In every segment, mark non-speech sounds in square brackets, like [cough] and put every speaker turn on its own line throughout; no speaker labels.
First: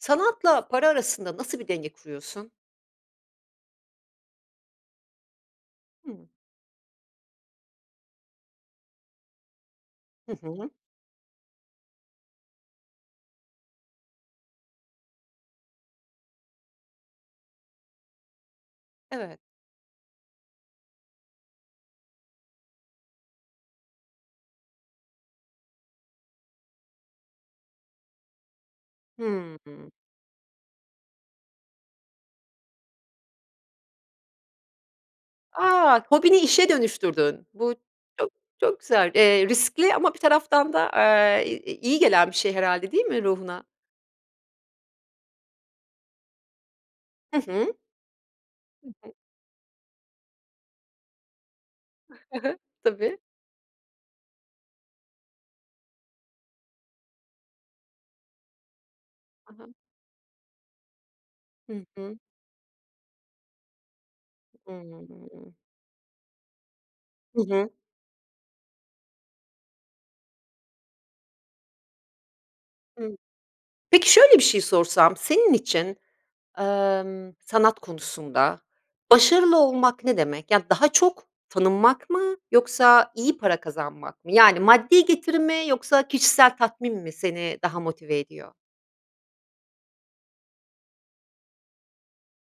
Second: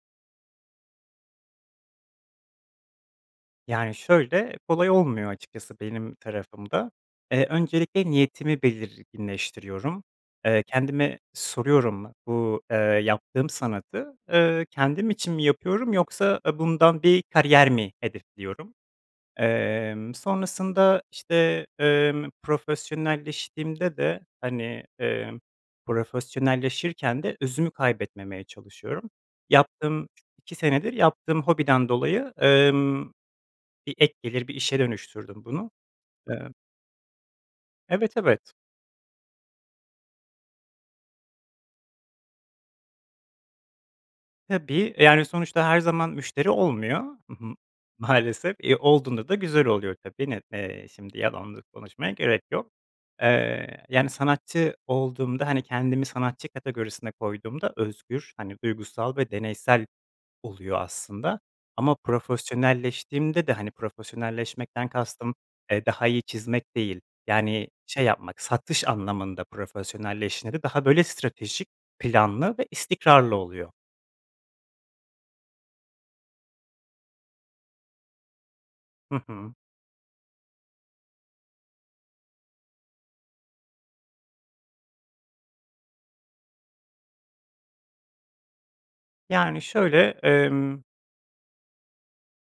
Sanatla para arasında nasıl bir denge kuruyorsun?
Yani, şöyle, kolay olmuyor açıkçası benim
Hımm.
tarafımda, eee, öncelikle niyetimi belirginleştiriyorum,
Hı
eee,
hı.
kendime soruyorum bu, eee, yaptığım sanatı, ııı, kendim için mi yapıyorum yoksa a bundan bir kariyer mi hedefliyorum?
Evet.
Emm, sonrasında, işte, emm, profesyonelleştiğimde de, hani, eee, profesyonelleşirken de özümü kaybetmemeye çalışıyorum.
Hımm.
Yaptığım 2 senedir yaptığım hobiden dolayı, ımm, bir ek gelir, bir işe dönüştürdüm bunu.
A! Hobini
Eee
işe dönüştürdün, bu
Evet,
çok,
evet.
çok güzel, eee, riskli ama bir taraftan da, eee, i i iyi gelen bir şey herhâlde değil mi ruhuna?
Tabii. Eee, yani, sonuçta her zaman müşteri olmuyor. Hı
Hı
hı.
hı.
Maalesef, eee,
Hı hı.
olduğunda da güzel oluyor tabii. Ne eee, şimdi yalan da konuşmaya
[chuckles] Hı
gerek
hı.
yok.
Tabii.
Eee, yani, sanatçı olduğumda, hani, kendimi sanatçı kategorisine koyduğumda özgür, hani, duygusal ve
Ha ha.
deneysel oluyor aslında
Hı
ama
hı.
profesyonelleştiğimde de, hani, profesyonelleşmekten kastım,
Hımm.
eee, daha iyi çizmek değil,
Hı
yani,
hı.
şey yapmak, satış anlamında profesyonelleştiğinde de daha böyle stratejik, planlı ve
Hıı.
istikrarlı oluyor.
Peki, şöyle, bir şey sorsam, senin için, emm, sanat konusunda
Hı hı.
başarılı olmak ne demek? Ya, daha çok tanınmak mı yoksa iyi para kazanmak mı? Yani, maddi getiri mi yoksa kişisel tatmin mi seni daha motive ediyor?
Yani, şöyle, emm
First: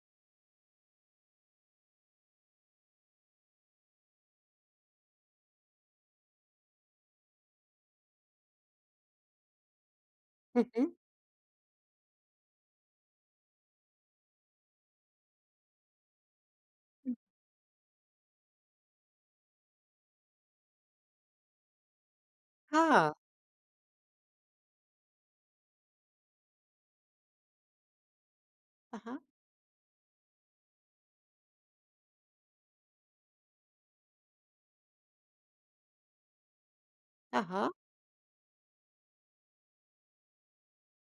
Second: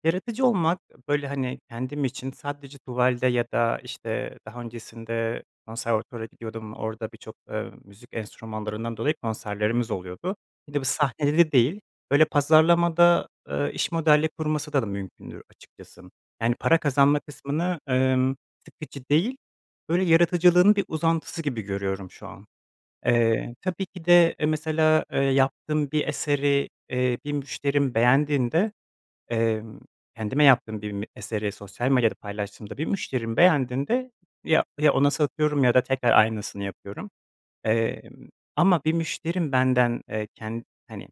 yaratıcı olmak, ııı, böyle, hani, kendim için sadece tuvalde ya da, işte, daha öncesinde konservatuvara gidiyordum. Orada birçok, ııı, müzik enstrümanlarından dolayı konserlerimiz oluyordu.
Hı
Bir de bir
hı.
sahnede de değil, böyle, pazarlamada, ııı, iş modelleyip kurması da mümkündür açıkçası. Yani, para
Hı.
kazanma kısmını, ımm, sıkıcı değil, böyle, yaratıcılığın bir uzantısı gibi görüyorum şu an.
Ha.
Eee, tabii ki de, eee, mesela, eee, yaptığım bir eseri, eee, bir müşterim beğendiğinde,
Ha ha.
emm, kendime yaptığım bir m eseri sosyal medyada paylaştığımda bir müşterim beğendiğinde ya ya ona satıyorum ya da tekrar aynısını yapıyorum.
Ha ha.
Emm, ama bir müşterim benden, eee, ken hani,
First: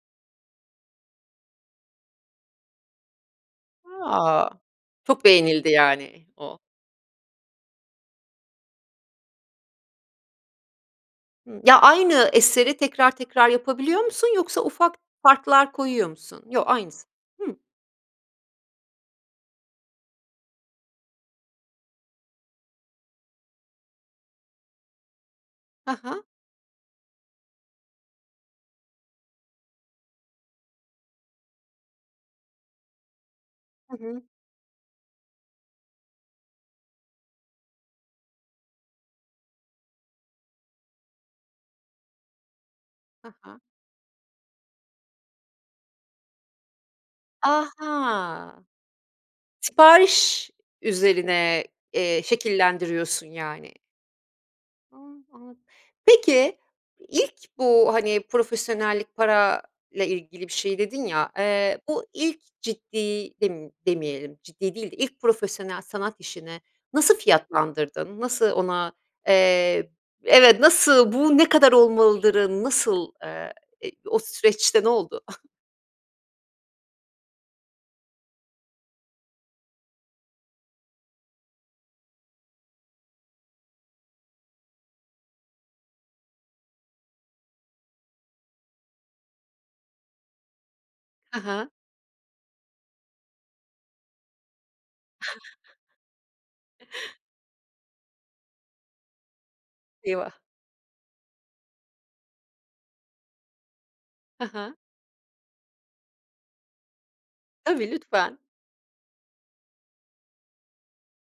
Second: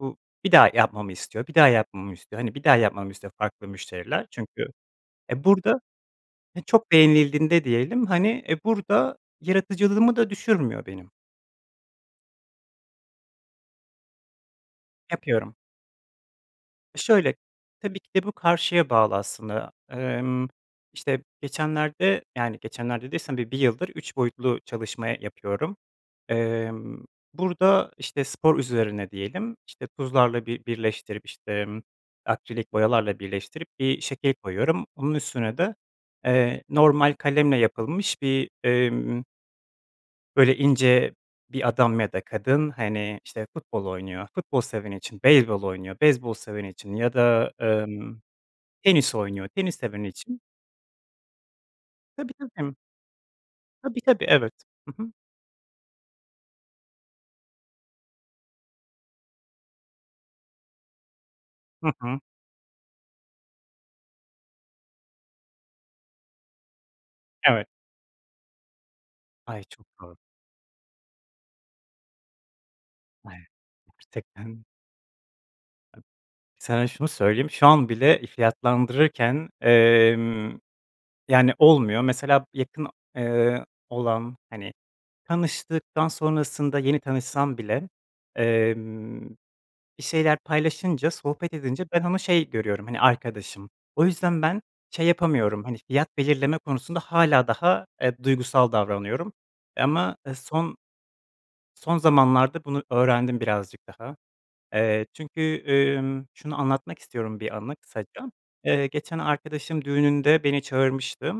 bu bir daha yapmamı istiyor, bir daha yapmamı istiyor, hani, bir daha yapmamı istiyor farklı müşteriler
A!
çünkü,
Çok
eee,
beğenildi,
burada
yani, o.
he çok beğenildiğinde diyelim, hani, eee, burada yaratıcılığımı da düşürmüyor benim.
Hımm. Ya, aynı eseri tekrar tekrar yapabiliyor musun? Yoksa ufak
Yapıyorum.
farklar koyuyor musun? Yo,
E,
aynısı.
şöyle,
Hıı.
tabii ki de bu karşıya bağlı aslında. Emm, işte, geçenlerde, yani, geçenlerde dediysem bi bir yıldır 3 boyutlu çalışma yapıyorum.
Ha ha.
Emm, burada, işte, spor üzerine diyelim. İşte, tuzlarla bi birleştirip, işte, emm, akrilik boyalarla birleştirip
Hı
bir
hı.
şekil koyuyorum. Onun üstüne de, eee, normal kalemle yapılmış bir, emm böyle ince bir adam ya da kadın, hani,
Ha
işte,
ha.
futbol oynuyor, futbol seveni için, beyzbol oynuyor, beyzbol seveni için ya da,
A,
emm,
ha!
tenis oynuyor, tenis seveni için.
Sipariş üzerine, eee,
Tabii, tabii.
şekillendiriyorsun yani.
Tabii, tabii. Evet. Hı hı.
Iıı, anladım. Peki, ilk bu, hani, profesyonellik parayla ilgili bir şey dedin ya, eee,
Hı
bu
hı.
ilk ciddi dem demeyelim ciddi değil de ilk profesyonel sanat işine nasıl
Evet.
fiyatlandırdın? Nasıl ona,
Ay, çok
eee,
doğru.
b evet, nasıl bu ne kadar olmalıdırı, nasıl,
Ay,
eee, i o
gerçekten.
süreçte ne oldu? [chuckles]
Sana şunu söyleyeyim, şu an bile fiyatlandırırken, emm, yani, olmuyor. Mesela b yakın, eee, olan, hani, tanıştıktan sonrasında yeni tanışsam bile, emm, bir şeyler paylaşınca,
He
sohbet
he.
edince ben onu şey görüyorum, hani, arkadaşım. O yüzden ben şey yapamıyorum, hani, fiyat belirleme konusunda
[chuckles]
hâlâ daha, eee, duygusal davranıyorum. Eee, ama
Eyvah!
son son zamanlarda bunu öğrendim birazcık daha.
Hı hı.
Eee, çünkü, ımm, şunu anlatmak istiyorum, bir anı
Tabii,
kısaca.
lütfen.
Eee, geçen arkadaşımın düğününde beni çağırmıştı,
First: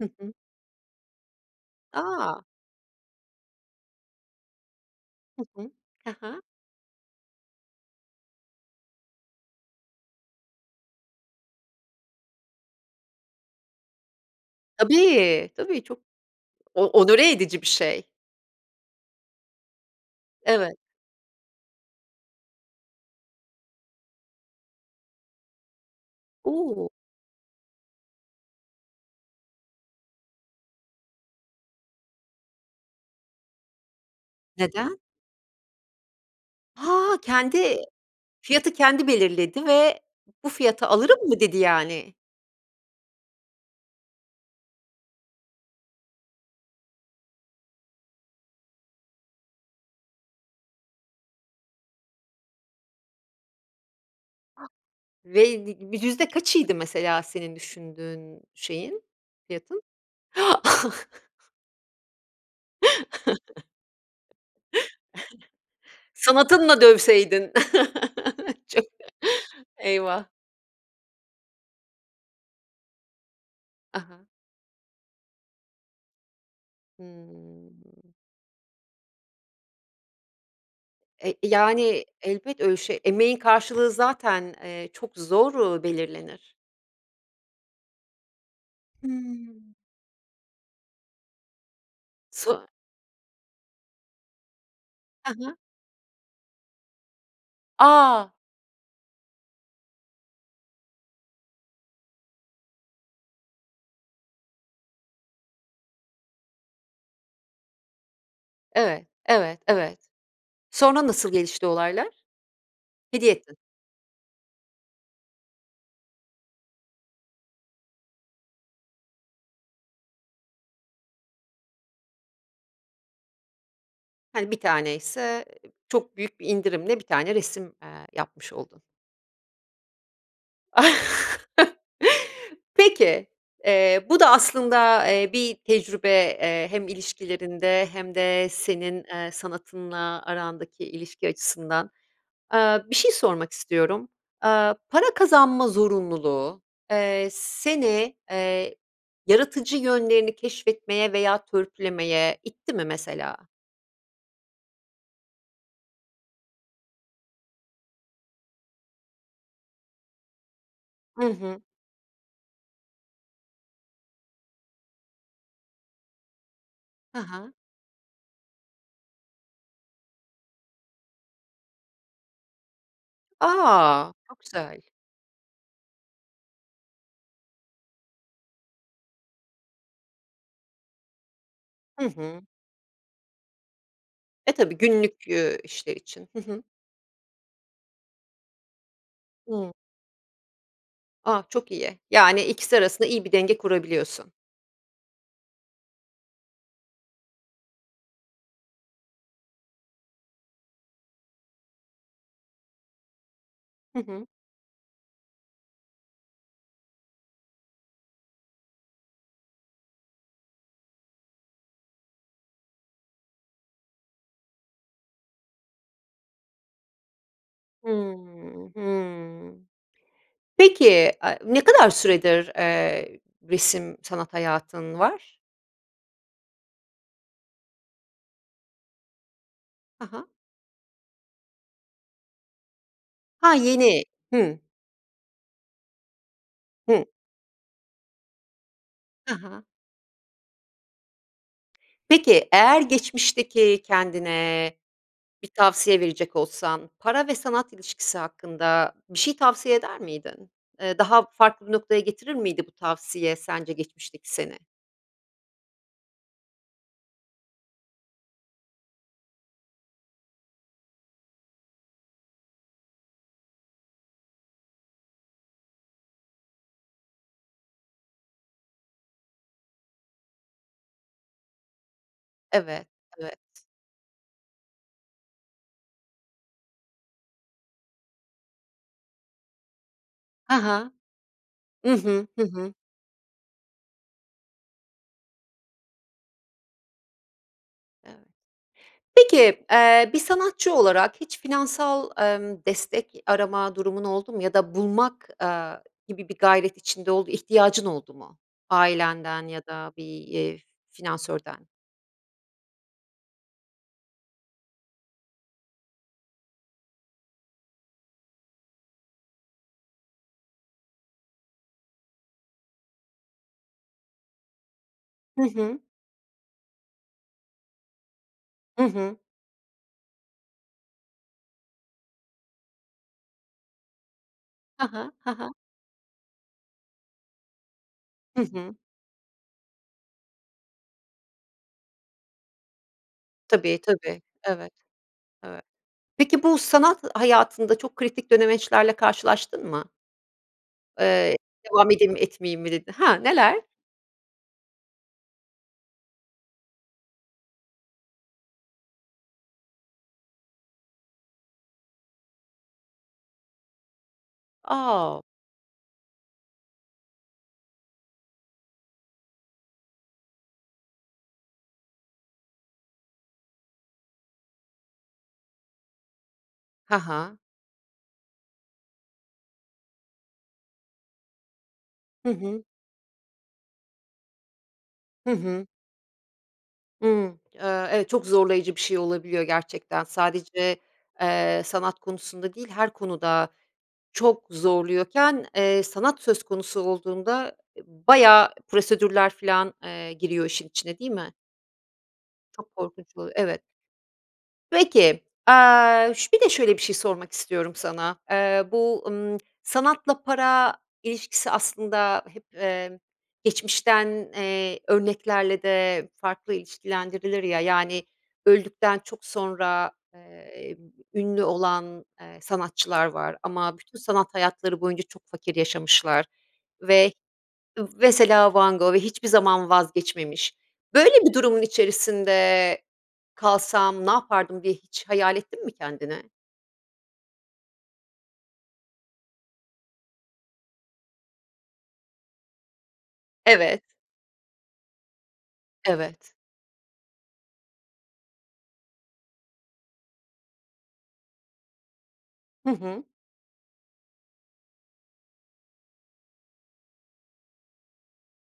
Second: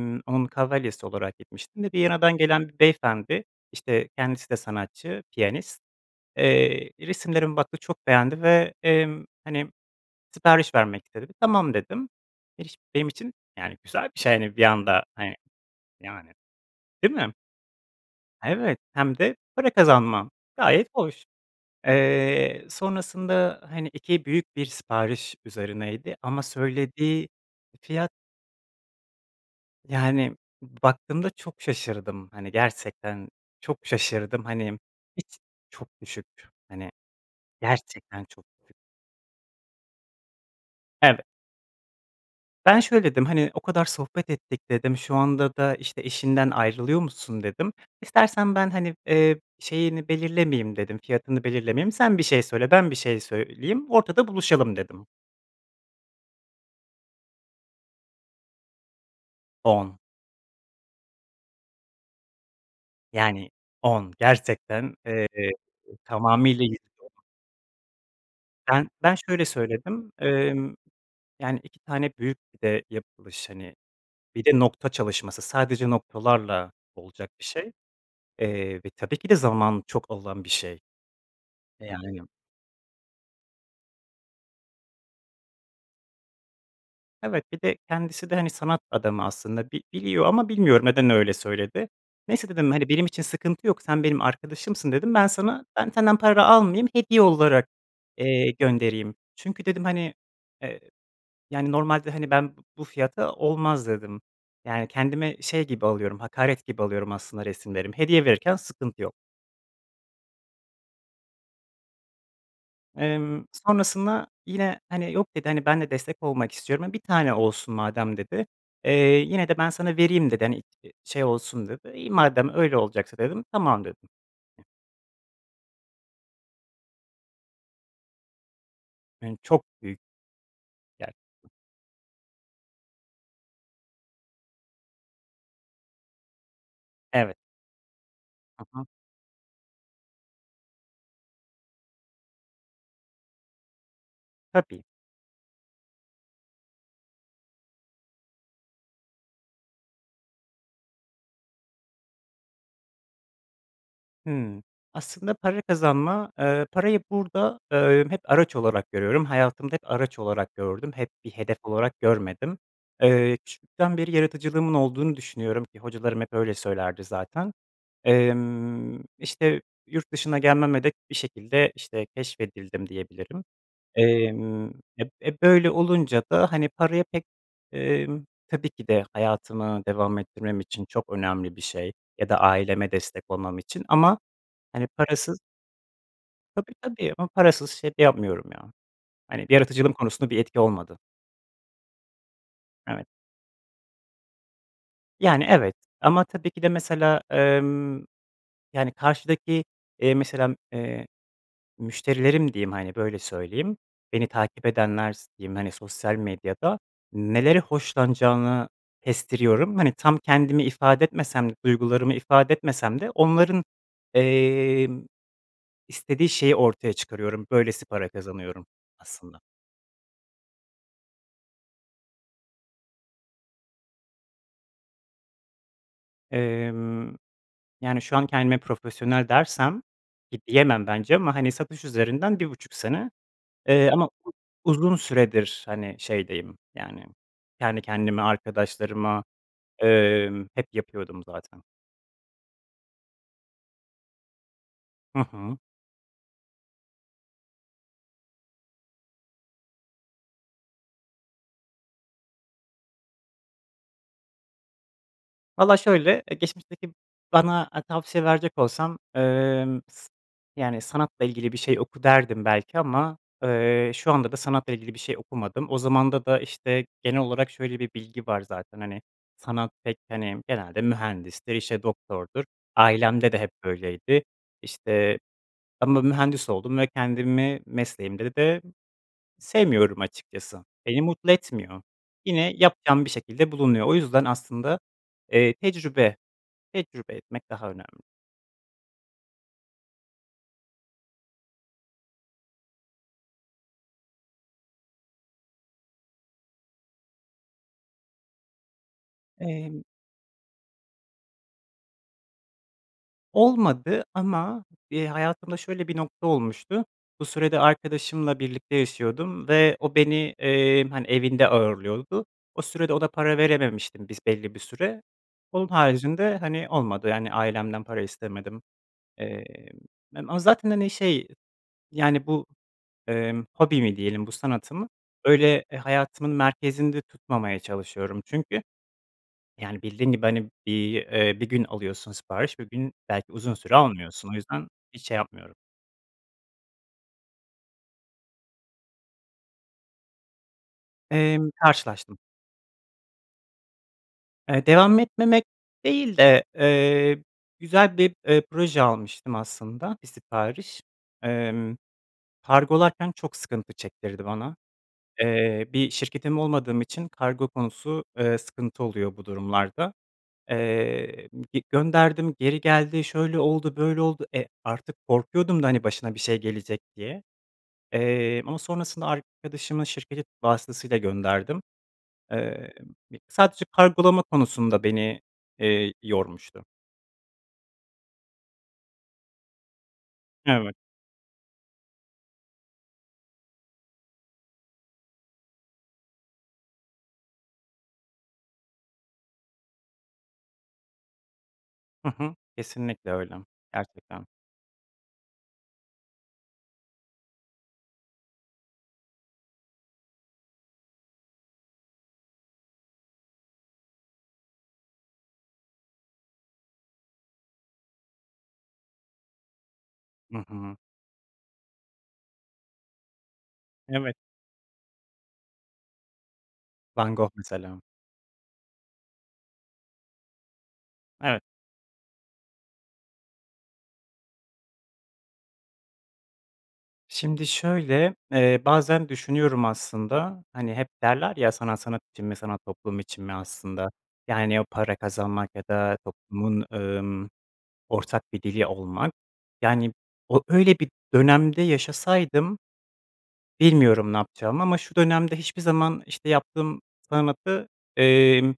Hı hı.
onun kavalyesi olarak gitmiştim ve Viyana'dan
A!
gelen bir beyefendi, işte, kendisi de sanatçı,
Hı hı.
piyanist.
He he.
Eee, resimlerimi baktı, çok beğendi ve, emm, hani, sipariş vermek istedi. "Tamam." dedim. [unintelligible] iş benim için, yani, güzel bir şey, hani, bir anda, hani,
Tabii, tabii çok
yani,
o
değil
onore
mi?
edici bir şey.
Evet, hem de para kazanmam,
Evet.
gayet hoş. Eee, sonrasında, hani, 2 büyük bir sipariş üzerineydi ama
U!
söylediği fiyat yani, baktığımda çok şaşırdım, hani, gerçekten çok şaşırdım. Hani,
Neden?
hiç çok düşük, hani,
Ha! Kendi
gerçekten çok düş
fiyatı kendi belirledi ve bu fiyata
Evet.
alırım mı dedi yani?
Ben şöyle dedim, "Hani, o kadar sohbet ettik." dedim, "Şu anda da, işte, eşinden ayrılıyormuşsun." dedim. "İstersen ben, hani, eee, şeyini belirlemeyeyim." dedim, "Fiyatını belirlemeyeyim. Sen bir şey söyle, ben bir şey söyleyeyim, ortada buluşalım." dedim.
Veydi bi yüzde kaçıydı mesela senin düşündüğün şeyin, fiyatın?
10
[inhales] [chuckles]
Yani,
[chuckles]
10 gerçekten, eee,
[chuckles]
tamamıyla i
Sanatınla
[unintelligible]
dövseydin. [chuckles] Çok
Ben ben şöyle söyledim,
Eyvah.
emm, yani, 2 tane büyük bir de yapılış, hani,
A ha.
bir de nokta çalışması, sadece noktalarla olacak bir şey,
Hımm.
eee, ve tabii ki de zaman çok alan bir şey,
E,
e,
yani,
yani.
elbet öyle şey, emeğin karşılığı zaten, eee, çok zor, uuu, belirlenir.
Evet, bir de kendisi de, hani, sanat adamı aslında
Hımm.
bi biliyor ama bilmiyorum, neden öyle söyledi. "Neyse"
[unintelligible]
dedim, "...hani, benim için sıkıntı yok, sen benim arkadaşımsın." dedim, "Ben
A ha.
sana ben senden para almayayım, hediye olarak,
A!
eee, göndereyim. Çünkü" dedim, "...hani, eee, yani, normalde, hani, ben bu bu fiyata olmaz." dedim. Yani, kendime şey gibi alıyorum, hakaret gibi alıyorum aslında resimlerim, hediye verirken sıkıntı
Evet,
yok.
evet, evet. Sonra nasıl gelişti olaylar? Hediye
Emm,
ettin.
sonrasında yine, hani, "Yok" dedi, "hani ben de destek olmak istiyorum, e, 1 tane olsun madem." dedi, eee, "Yine de ben sana vereyim" dedi, "hani, t şey olsun." dedi. "İyi madem öyle olacaksa." dedim, "Tamam." dedim.
Hani, 1 taneyse, eee, çok büyük bir indirimle 1 tane resim, eee, yapmış oldun.
Ün çok büyük. Ya
[chuckles] Peki, eee, bu da aslında, eee, bir tecrübe, eee, hem
Evet.
ilişkilerinde hem de,
Hı hı.
senin, eee, sanatınla arandaki ilişki açısından. Aaa, bir şey sormak istiyorum. Aaa,
Tabii.
para kazanma zorunluluğu, eee, seni, eee, yaratıcı yönlerini keşfetmeye veya törpülemeye itti mi mesela?
Hıı. Aslında, para kazanma, eee, parayı, burada, eee, hep araç olarak görüyorum. Hayatımda hep araç olarak gördüm, hep
Hı
bir hedef
hı.
olarak görmedim. Eee, küçüklükten beri yaratıcılığımın olduğunu düşünüyorum, eee, hocalarım hep öyle söylerdi
Ha
zaten.
ha.
Emm, işte, yurt dışına gelmeme de bir şekilde, işte, keşfedildim diyebilirim.
A! Çok
Emm,
güzel.
ep e, böyle olunca da hani, paraya pek, emm, tabii ki de hayatımı devam ettirmem için çok önemli bir şey
Hı
ya da
hı.
aileme destek olmam için, ama
E, tabii,
hani,
günlük,
parasız
eee, işler için. Hı hı.
Tabii tabii ama parasız şey de yapmıyorum ya, hani,
Hıı.
yaratıcılığım konusunda bir etki olmadı.
A, çok iyi, yani, ikisi
Evet.
arasında iyi bir denge kurabiliyorsun.
Yani, evet, ama tabii ki de mesela, emm, yani, karşıdaki, eee, mesela, eee, müşterilerim diyeyim, hani, böyle söyleyeyim,
Hı
beni
hı.
takip edenler s diyeyim, hani, sosyal medyada nelere hoşlanacağını kestiriyorum. Hani, tam kendimi ifade etmesem de duygularımı ifade etmesem de onların, emm, istediği şeyi ortaya çıkarıyorum, böylesi para kazanıyorum,
Hıı,
aslında.
hıı. Peki, a ne kadar süredir, eee, resim, sanat hayatın var?
Emm, yani şu an kendime profesyonel dersem
Ha ha.
ki diyemem bence ama, hani, satış üzerinden 1,5 sene,
Ha,
eee,
yeni,
ama
hı.
uzun süredir, hani, şeydeyim, yani,
Hı.
kendi kendime, arkadaşlarıma,
Ha ha.
emm, hep yapıyordum zaten.
Peki eğer geçmişteki kendine
Hı
bir
hı.
tavsiye verecek olsan para ve sanat ilişkisi hakkında bir şey tavsiye eder miydin? Eee, daha farklı bir noktaya getirir miydi bu tavsiye sence geçmişteki seni?
Valla şöyle, eee, geçmişteki bana tavsiye verecek olsam, emm, s yani sanatla ilgili bir şey oku derdim belki ama, ııı, şu anda da sanatla ilgili bir şey okumadım. O zamanda da, işte, genel olarak şöyle bir bilgi var zaten, hani, sanat pek, hani, genelde mühendisti, işte doktordur,
Evet,
ailemde
evet.
de hep böyleydi, işte, ama mühendis oldum ve kendimi mesleğimde de sevmiyorum
Ha
açıkçası,
ha.
beni mutlu etmiyor.
I hı, hı
Yine
hı.
yapacağım bir şekilde bulunuyor, o yüzden aslında, eee, tecrübe, tecrübe etmek daha önemli.
[unintelligible] Peki, eee, bir sanatçı olarak hiç finansal, emm, destek arama durumun oldu mu ya da bulmak, aaa, gibi bir gayret içinde ol ihtiyacın oldu mu ailenden ya
Emm
da bir, eee, finansörden?
Olmadı ama, eee, hayatımda şöyle bir nokta olmuştu. Bu sürede arkadaşımla birlikte yaşıyordum ve o beni, eee, hani, evinde ağırlıyordu. O sürede o da para verememiştim bis belli bir süre.
Hı
Onun
hı.
haricinde, hani, olmadı, yani, ailemden para istemedim.
I hı.
Emm, mem a zaten, hani, şey, yani, bu, emm, hobimi diyelim, bu
Ha
sanatımı
ha, ha ha.
öyle e hayatımın merkezinde tutmamaya çalışıyorum
Hı
çünkü,
hı.
yani, bildiğin, gibi, hani, bir, eee, bir gün alıyorsun sipariş, bir gün belki uzun süre
Tabii, tabii.
almıyorsun o yüzden
Evet,
hiç şey yapmıyorum.
evet. Peki bu sanat hayatında çok kritik dönemeçlerle karşılaştın mı? Eee,
Emm,
"Devam edeyim mi,
karşılaştım.
etmeyeyim mi?" dedi Ha, neler?
Eee, devam etmemek değil de, eee, güzel bir, eee, proje almıştım aslında 1 sipariş. Emm, kargolarken çok sıkıntı çektirdi bana.
A o
Eee, bir şirketim olmadığım için kargo konusu, eee, sıkıntı oluyor bu durumlarda. Eee, m gi gönderdim, geri geldi, şöyle oldu, böyle oldu, e, artık korkuyordum da, hani, başına bir şey gelecek
Ha
diye.
ha.
Eee, ama sonrasında arkadaşımın şirketi vasıtasıyla gönderdim.
Hı hı.
Emm, bi sadece kargolama konusunda beni,
Hı hı.
eee, yormuştu.
Hıı, ııı, evet çok zorlayıcı bir şey olabiliyor gerçekten.
Evet.
Sadece, eee, sanat konusunda değil her konuda çok zorluyorken, eee, sanat söz konusu olduğunda, eee, bayağı prosedürler filan, eee, giriyor işin içine değil mi?
Hı hı,
Çok
kesinlikle
korkunç oluyor,
öyle,
evet.
gerçekten.
Peki, aaa, şö şöyle bir şey sormak istiyorum sana. Eee, bu, ımm, [clicks tongue] sanatla para ilişkisi aslında hep, eee, geçmişten, eee, örneklerle de farklı ilişkilendirilir ya. Yani, öldükten çok sonra,
Hı hı.
eee, ünlü olan, eee, sanatçılar var ama bütün
Evet.
sanat hayatları boyunca çok fakir yaşamışlar ve
Van Gogh mesela.
mesela Van Gogh ve hiçbir zaman vazgeçmemiş. Böyle bir
Evet.
durumun içerisinde kalsam ne yapardım diye hiç hayal ettin mi kendini?
Şimdi şöyle, eee, bazen düşünüyorum aslında, hani, hep derler, ya: sanat sanat için mi, sanat toplum için mi
Evet.
aslında. Yani, o para kazanmak ya da
Evet.
toplumun, ımm, ortak bir dili olmak, yani, o öyle bir dönemde yaşasaydım
Hı hı.
bilmiyorum ne yapacağımı ama şu dönemde hiçbir zaman, işte, yaptığım sanatı, emm,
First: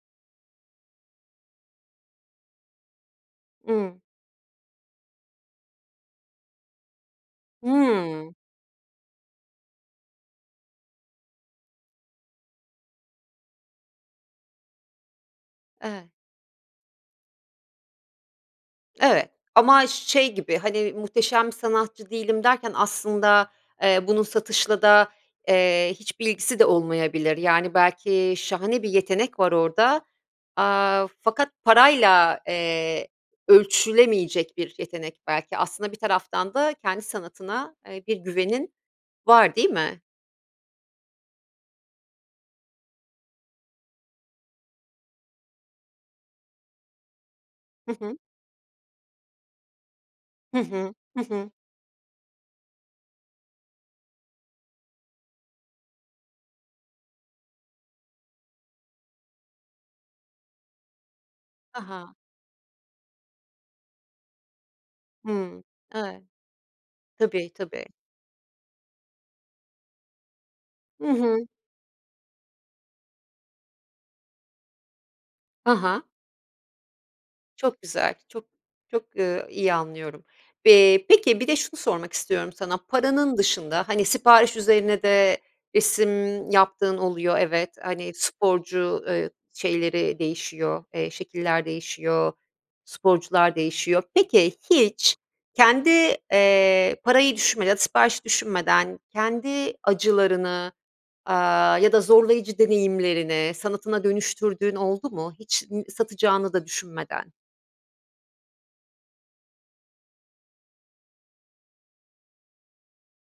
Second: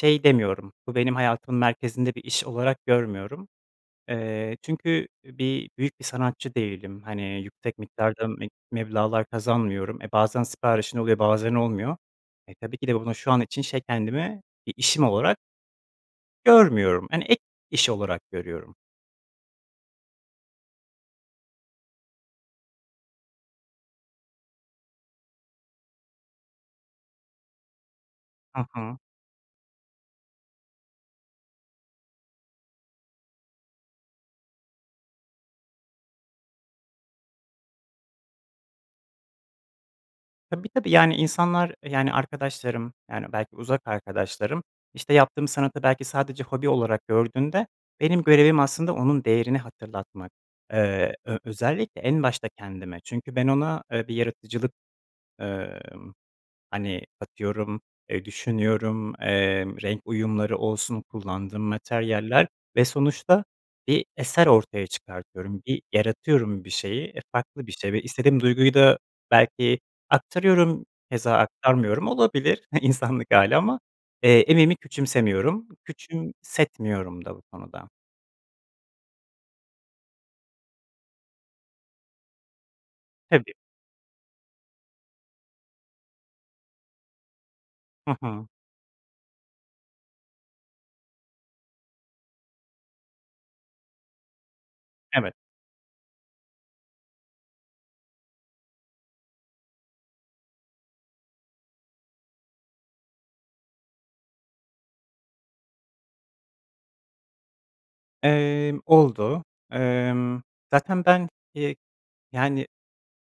şey demiyorum, bu benim hayatımın merkezinde bir iş olarak görmüyorum.
Iıı.
Eee, çünkü, bir, büyük bir sanatçı değilim, hani, yüksek miktarda
Hıı.
meb meblağlar kazanmıyorum. E, bazen siparişin oluyor, bazen olmuyor. E, tabii ki de bunu şu an için şey kendimi bir işim olarak
Evet.
görmüyorum, hani, ek iş olarak görüyorum.
Evet ama şey gibi, hani, "Muhteşem sanatçı değilim" derken aslında, eee, bunun satışla da, eee, hiçbir ilgisi de olmayabilir. Yani, belki
Hı
şahane bir
hı.
yetenek var orada, aaa, fakat parayla, eee, ölçülemeyecek bir yetenek belki. Aslında bir taraftan da kendi sanatına, eee, bir güvenin var değil mi?
Tabii, tabii. Yani, insanlar, yani, arkadaşlarım, yani, belki uzak arkadaşlarım, işte, yaptığım sanatı belki sadece hobi olarak gördüğünde
Hı hı.
benim görevim aslında onun değerini hatırlatmak.
Hı hı,
Eee,
hı
ö
hı.
özellikle en başta kendime çünkü ben ona, eee, bir yaratıcılık, ımm, hani, atıyorum, eee, düşünüyorum, eee, renk uyumları olsun, kullandığım
Ha ha.
materyaller ve sonuçta bir eser ortaya çıkartıyorum,
Hıı,
bir
evet.
yaratıyorum bir şeyi, eee,
Tabii,
farklı bir
tabii.
şey ve istediğim duyguyu da belki aktarıyorum,
Hı
keza
hı.
aktarmıyorum, olabilir, [chuckles] insanlık hâli ama, eee, emeğimi küçümsemiyorum.
Ha ha.
Küçümsetmiyorum da bu
Çok
konuda.
güzel. Çok çok, ııı, iyi anlıyorum. Bi peki, bir de şunu sormak istiyorum sana. Paranın
Tabii.
dışında, hani, sipariş üzerine de resim yaptığın oluyor evet, hani,
Hı hı.
sporcu, ııı, şeyleri değişiyor, eee, şekiller değişiyor, sporcular değişiyor. Peki, hiç
Evet.
kendi, eee, parayı düşünmeden ya da siparişi düşünmeden kendi acılarını, aaa, ya da zorlayıcı deneyimlerini sanatına dönüştürdüğün oldu mu hiç n satacağını da düşünmeden?
Emm, oldu. Imm, zaten ben, iii, yani,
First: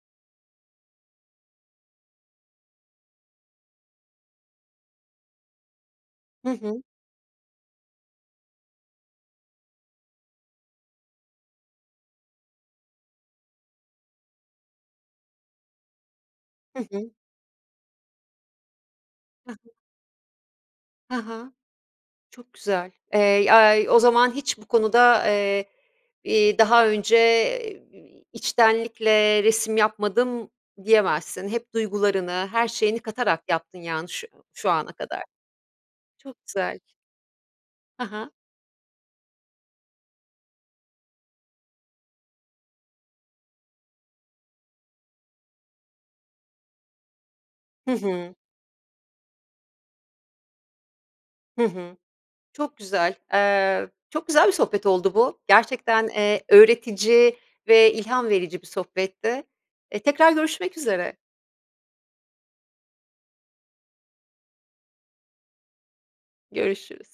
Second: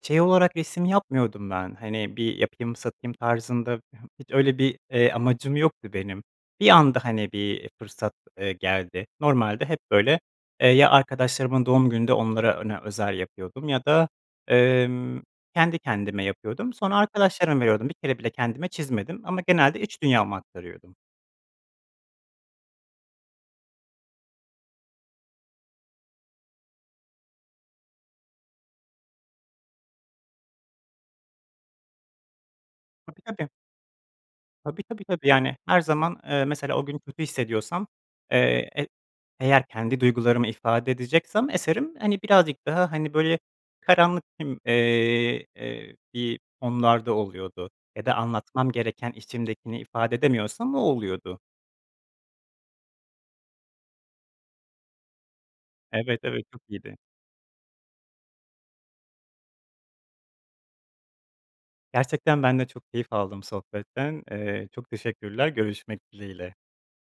şey olarak resim yapmıyordum ben, hani, bir yapayım satayım tarzında, h hiç öyle bir, eee, amacım yoktu benim.
Hı
Bir
hı.
anda, hani, bir, iii, fırsat, eee, geldi. Normalde hep böyle, eee, ya arkadaşlarımın doğum gününde onlara ona özel yapıyordum ya da, emm, kendi kendime yapıyordum.
Hı
Sonra
hı.
arkadaşlarıma veriyordum, bir kere bile kendime çizmedim ama
He he.
genelde iç dünyamı aktarıyordum.
Ha ha. Çok güzel. Eee, yay o zaman hiç bu konuda, eee, iii, daha önce, iii, içtenlikle resim yapmadım diyemezsin. Hep duygularını, her şeyini
Tabii,
katarak
tabii.
yaptın, yani, şu şu
Tabii,
ana
tabii.
kadar.
Tabii, yani, her zaman,
Çok
eee, mesela
güzel.
o gün kötü hissediyorsam,
Ha ha.
eee, e eğer kendi duygularımı ifade edeceksem eserim, hani, birazcık daha, hani, böyle karanlık, ımm, eee, eee, bir konularda oluyordu.
Hı
Ya da
hı.
anlatmam gereken içimdekini ifade edemiyorsam o oluyordu.
Hı hı. Çok güzel, eee, çok güzel bir sohbet oldu bu. Gerçekten,
Evet,
eee,
evet çok iyiydi.
öğretici ve ilham verici bir sohbetti. Eee, tekrar görüşmek üzere.
Gerçekten ben de çok keyif aldım sohbetten, eee, çok teşekkürler. Görüşmek dileğiyle.
Görüşürüz.